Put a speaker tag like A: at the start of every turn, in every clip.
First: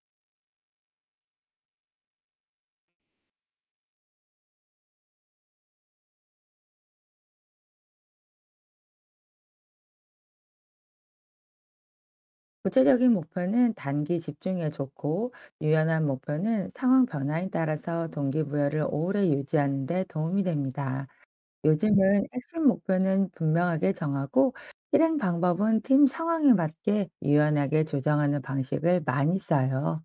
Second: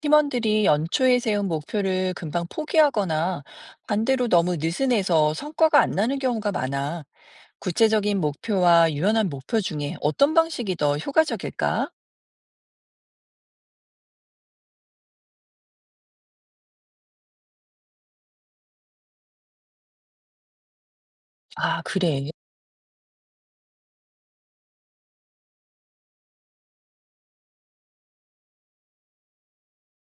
A: 팀원들이 연초에 세운 목표를 금방 포기하거나 반대로 너무 느슨해서 성과가 안 나는 경우가 많아. 구체적인 목표와 유연한 목표 중에 어떤 방식이 더 효과적일까?
B: 구체적인 목표는 단기 집중에 좋고, 유연한 목표는 상황 변화에 따라서 동기부여를 오래 유지하는 데 도움이 됩니다.
A: 아,
B: 요즘은
A: 그래.
B: 핵심 목표는 분명하게 정하고, 실행 방법은 팀 상황에 맞게 유연하게 조정하는 방식을 많이 써요.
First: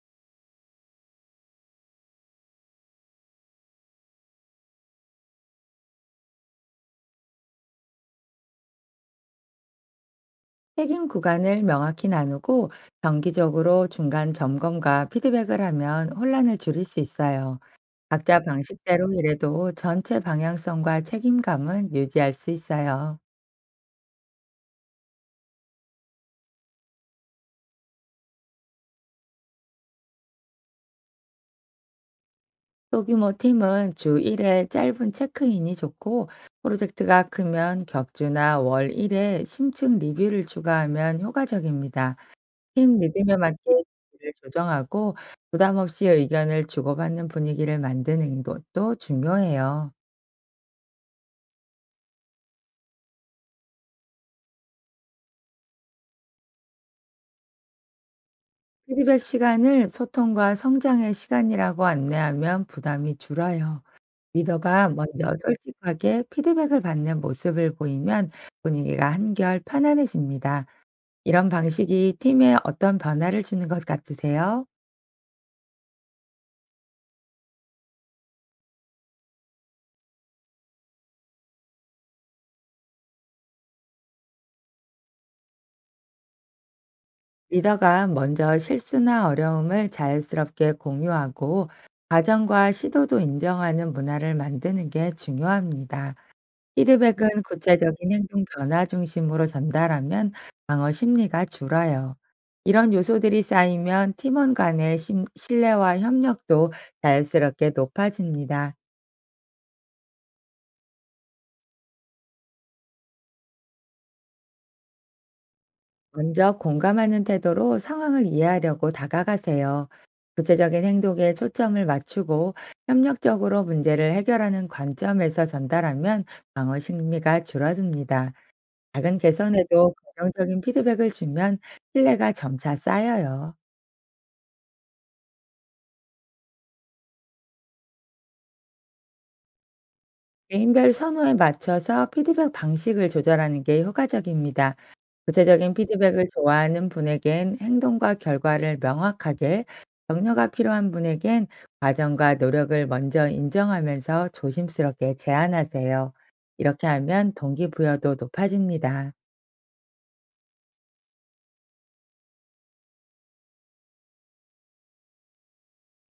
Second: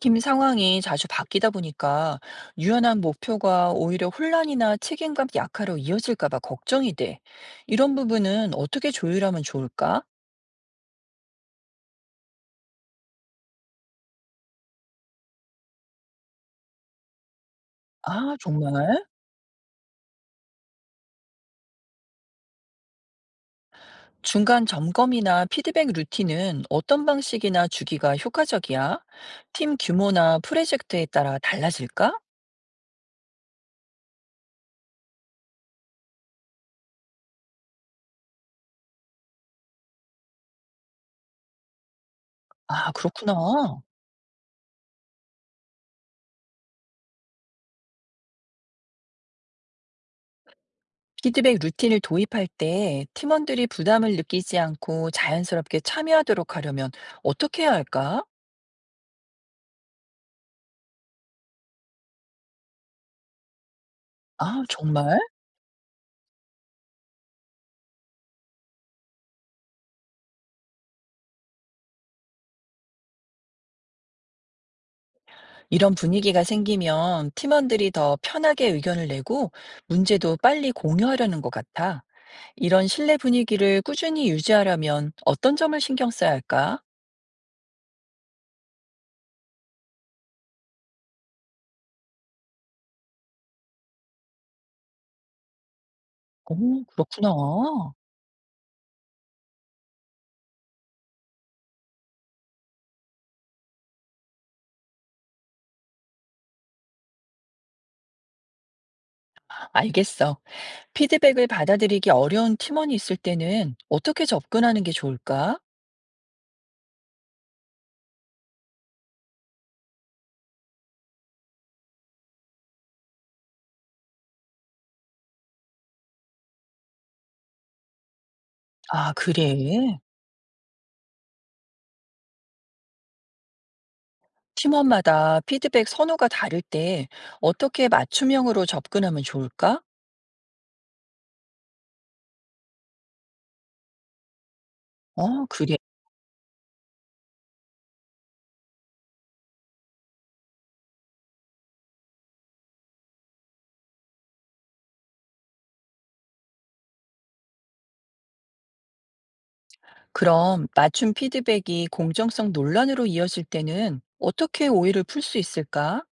A: 팀 상황이 자주 바뀌다 보니까 유연한 목표가 오히려 혼란이나 책임감 약화로 이어질까 봐 걱정이 돼. 이런 부분은 어떻게 조율하면 좋을까?
B: 책임 구간을 명확히 나누고, 정기적으로 중간 점검과 피드백을 하면 혼란을 줄일 수 있어요.
A: 아,
B: 각자
A: 정말?
B: 방식대로 일해도 전체 방향성과 책임감은 유지할 수 있어요.
A: 중간 점검이나 피드백 루틴은 어떤 방식이나 주기가 효과적이야? 팀 규모나 프로젝트에 따라 달라질까?
B: 소규모 팀은 주 1회 짧은 체크인이 좋고, 프로젝트가 크면 격주나 월 1회 심층 리뷰를 추가하면 효과적입니다.
A: 아,
B: 팀 리듬에 맞게
A: 그렇구나.
B: 일을 조정하고 부담 없이 의견을 주고받는 분위기를 만드는 것도 중요해요.
A: 피드백 루틴을 도입할 때 팀원들이 부담을 느끼지 않고 자연스럽게 참여하도록 하려면 어떻게 해야 할까?
B: 피드백 시간을 소통과 성장의 시간이라고 안내하면 부담이 줄어요.
A: 아,
B: 리더가
A: 정말?
B: 먼저 솔직하게 피드백을 받는 모습을 보이면 분위기가 한결 편안해집니다. 이런 방식이 팀에 어떤 변화를 주는 것 같으세요?
A: 이런 분위기가 생기면 팀원들이 더 편하게 의견을 내고 문제도 빨리 공유하려는 것 같아. 이런 신뢰 분위기를 꾸준히 유지하려면 어떤 점을 신경 써야 할까?
B: 리더가 먼저 실수나 어려움을 자연스럽게 공유하고 과정과 시도도 인정하는 문화를 만드는 게 중요합니다.
A: 오, 그렇구나.
B: 피드백은 구체적인 행동 변화 중심으로 전달하면 방어 심리가 줄어요. 이런 요소들이 쌓이면 팀원 간의 신뢰와 협력도 자연스럽게 높아집니다.
A: 알겠어. 피드백을 받아들이기 어려운 팀원이 있을 때는 어떻게 접근하는 게 좋을까?
B: 먼저 공감하는 태도로 상황을 이해하려고 다가가세요. 구체적인 행동에 초점을 맞추고 협력적으로 문제를 해결하는 관점에서 전달하면 방어 심리가 줄어듭니다.
A: 아,
B: 작은 개선에도
A: 그래.
B: 긍정적인 피드백을 주면 신뢰가 점차 쌓여요.
A: 팀원마다 피드백 선호가 다를 때 어떻게 맞춤형으로 접근하면 좋을까?
B: 개인별 선호에 맞춰서 피드백 방식을 조절하는 게 효과적입니다.
A: 어,
B: 구체적인
A: 그래.
B: 피드백을 좋아하는 분에겐 행동과 결과를 명확하게, 격려가 필요한 분에겐 과정과 노력을 먼저 인정하면서 조심스럽게 제안하세요. 이렇게 하면 동기부여도 높아집니다.
A: 그럼 맞춤 피드백이 공정성 논란으로 이어질 때는 어떻게 오해를 풀 수 있을까?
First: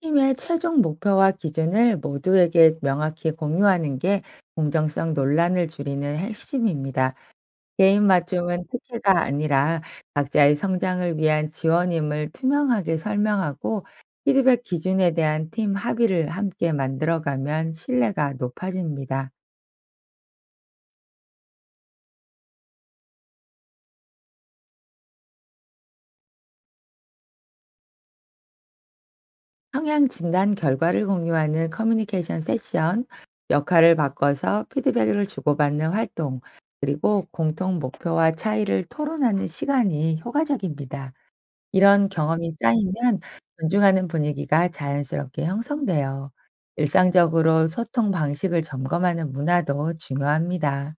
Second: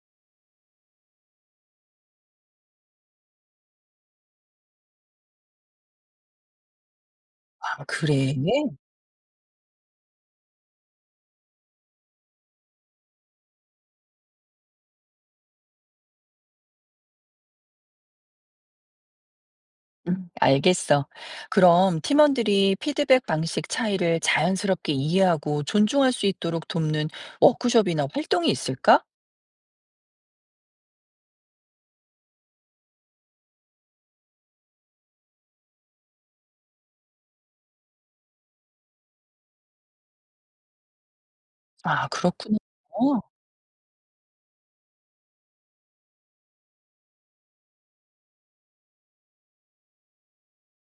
B: 팀의 최종 목표와 기준을 모두에게 명확히 공유하는 게 공정성 논란을 줄이는 핵심입니다.
A: 아,
B: 개인
A: 그래.
B: 맞춤은 특혜가 아니라 각자의 성장을 위한 지원임을 투명하게 설명하고 피드백 기준에 대한 팀 합의를 함께 만들어가면 신뢰가 높아집니다.
A: 알겠어. 그럼 팀원들이 피드백 방식 차이를 자연스럽게 이해하고 존중할 수 있도록 돕는 워크숍이나 활동이 있을까?
B: 성향 진단 결과를 공유하는 커뮤니케이션 세션, 역할을 바꿔서 피드백을 주고받는 활동, 그리고 공통 목표와 차이를 토론하는 시간이 효과적입니다.
A: 아,
B: 이런 경험이
A: 그렇구나.
B: 쌓이면
A: 어,
B: 존중하는 분위기가 자연스럽게 형성돼요. 일상적으로 소통 방식을 점검하는 문화도 중요합니다.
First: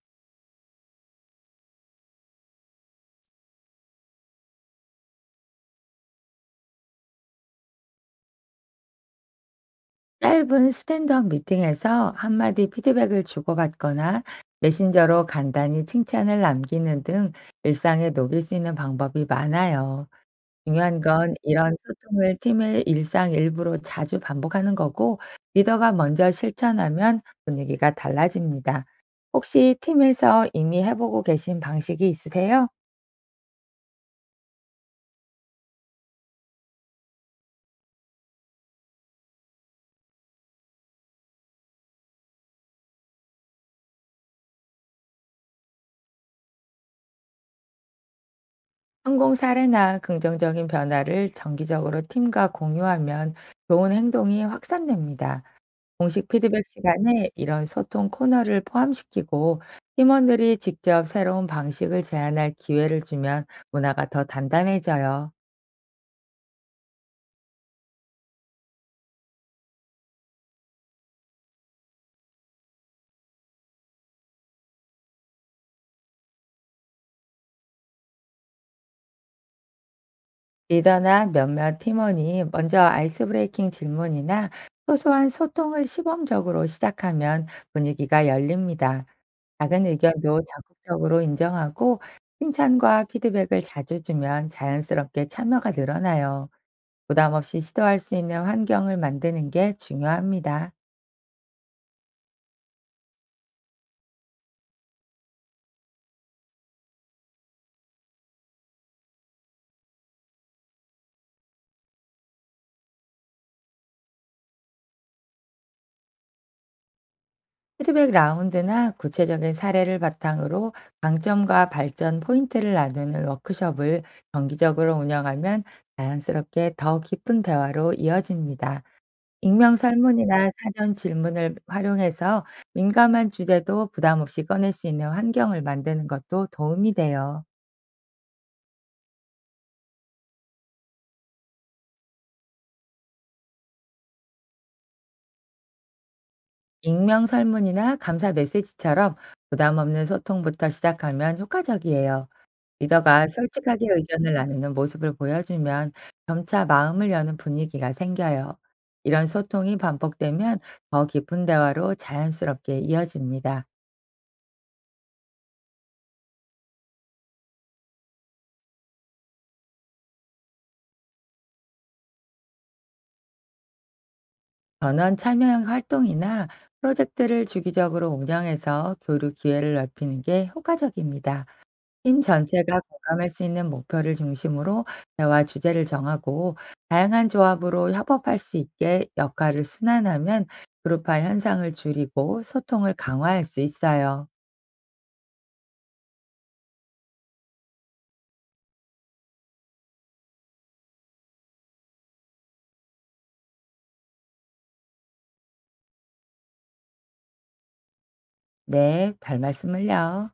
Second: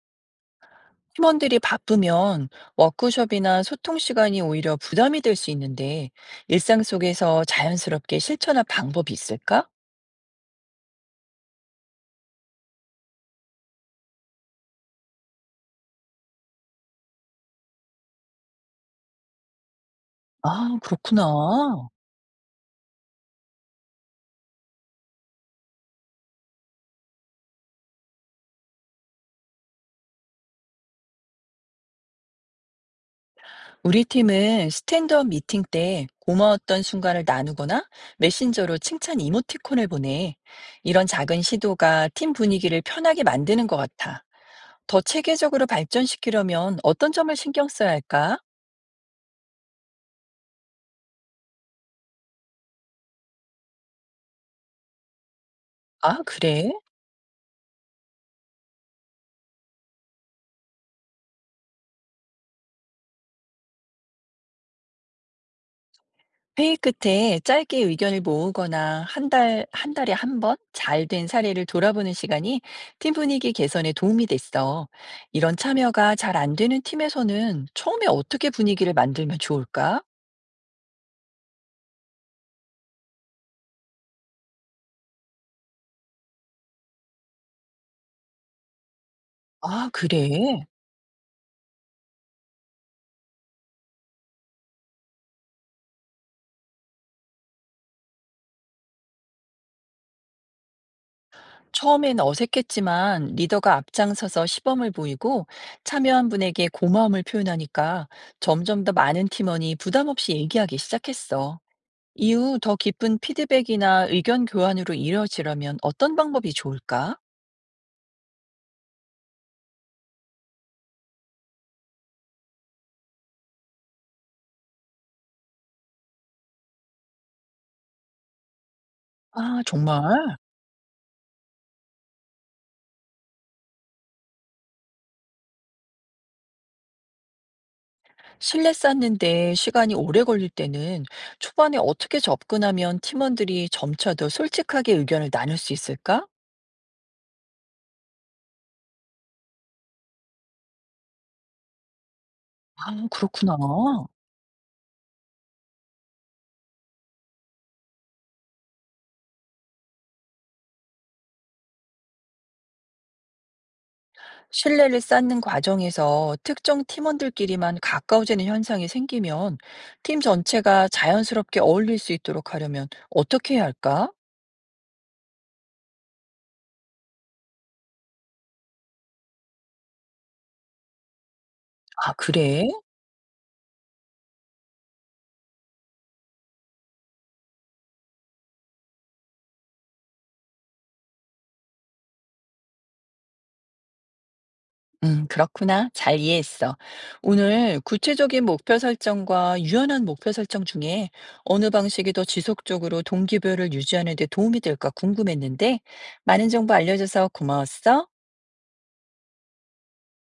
A: 팀원들이 바쁘면 워크숍이나 소통 시간이 오히려 부담이 될 수 있는데 일상 속에서 자연스럽게 실천할 방법이 있을까?
B: 짧은 스탠드업 미팅에서 한마디 피드백을 주고받거나 메신저로 간단히 칭찬을 남기는 등 일상에 녹일 수 있는 방법이 많아요.
A: 아,
B: 중요한
A: 그렇구나.
B: 건 이런 소통을 팀의 일상 일부로 자주 반복하는 거고, 리더가 먼저 실천하면 분위기가 달라집니다. 혹시 팀에서 이미 해보고 계신 방식이 있으세요?
A: 우리 팀은 스탠드업 미팅 때 고마웠던 순간을 나누거나 메신저로 칭찬 이모티콘을 보내. 이런 작은 시도가 팀 분위기를 편하게 만드는 것 같아. 더 체계적으로 발전시키려면 어떤 점을 신경 써야 할까?
B: 성공 사례나 긍정적인 변화를 정기적으로 팀과 공유하면 좋은 행동이 확산됩니다.
A: 아,
B: 공식 피드백
A: 그래?
B: 시간에 이런 소통 코너를 포함시키고 팀원들이 직접 새로운 방식을 제안할 기회를 주면 문화가 더 단단해져요.
A: 회의 끝에 짧게 의견을 모으거나 한 달에 한 번 잘 된 사례를 돌아보는 시간이 팀 분위기 개선에 도움이 됐어. 이런 참여가 잘 안 되는 팀에서는 처음에 어떻게 분위기를 만들면 좋을까?
B: 리더나 몇몇 팀원이 먼저 아이스 브레이킹 질문이나 소소한 소통을 시범적으로 시작하면 분위기가 열립니다. 작은
A: 아, 그래?
B: 의견도 적극적으로 인정하고 칭찬과 피드백을 자주 주면 자연스럽게 참여가 늘어나요. 부담 없이 시도할 수 있는 환경을 만드는 게 중요합니다.
A: 처음엔 어색했지만 리더가 앞장서서 시범을 보이고 참여한 분에게 고마움을 표현하니까 점점 더 많은 팀원이 부담 없이 얘기하기 시작했어. 이후 더 깊은 피드백이나 의견 교환으로 이루어지려면 어떤 방법이 좋을까?
B: 피드백 라운드나 구체적인 사례를 바탕으로 강점과 발전 포인트를 나누는 워크숍을 정기적으로 운영하면 자연스럽게 더 깊은 대화로 이어집니다.
A: 아,
B: 익명
A: 정말?
B: 설문이나 사전 질문을 활용해서 민감한 주제도 부담 없이 꺼낼 수 있는 환경을 만드는 것도 도움이 돼요.
A: 신뢰 쌓는데 시간이 오래 걸릴 때는 초반에 어떻게 접근하면 팀원들이 점차 더 솔직하게 의견을 나눌 수 있을까?
B: 익명 설문이나 감사 메시지처럼 부담 없는 소통부터 시작하면 효과적이에요.
A: 아,
B: 리더가
A: 그렇구나.
B: 솔직하게 의견을 나누는 모습을 보여주면 점차 마음을 여는 분위기가 생겨요. 이런 소통이 반복되면 더 깊은 대화로 자연스럽게 이어집니다.
A: 신뢰를 쌓는 과정에서 특정 팀원들끼리만 가까워지는 현상이 생기면 팀 전체가 자연스럽게 어울릴 수 있도록 하려면 어떻게 해야 할까?
B: 전원 참여형 활동이나 프로젝트를 주기적으로 운영해서 교류 기회를 넓히는 게 효과적입니다.
A: 아,
B: 팀
A: 그래?
B: 전체가 공감할 수 있는 목표를 중심으로 대화 주제를 정하고 다양한 조합으로 협업할 수 있게 역할을 순환하면 그룹화 현상을 줄이고 소통을 강화할 수 있어요.
A: 그렇구나. 잘 이해했어. 오늘 구체적인 목표 설정과 유연한 목표 설정 중에 어느 방식이 더 지속적으로 동기부여를 유지하는 데 도움이 될까 궁금했는데, 많은 정보 알려줘서 고마웠어.
B: 네, 별 말씀을요.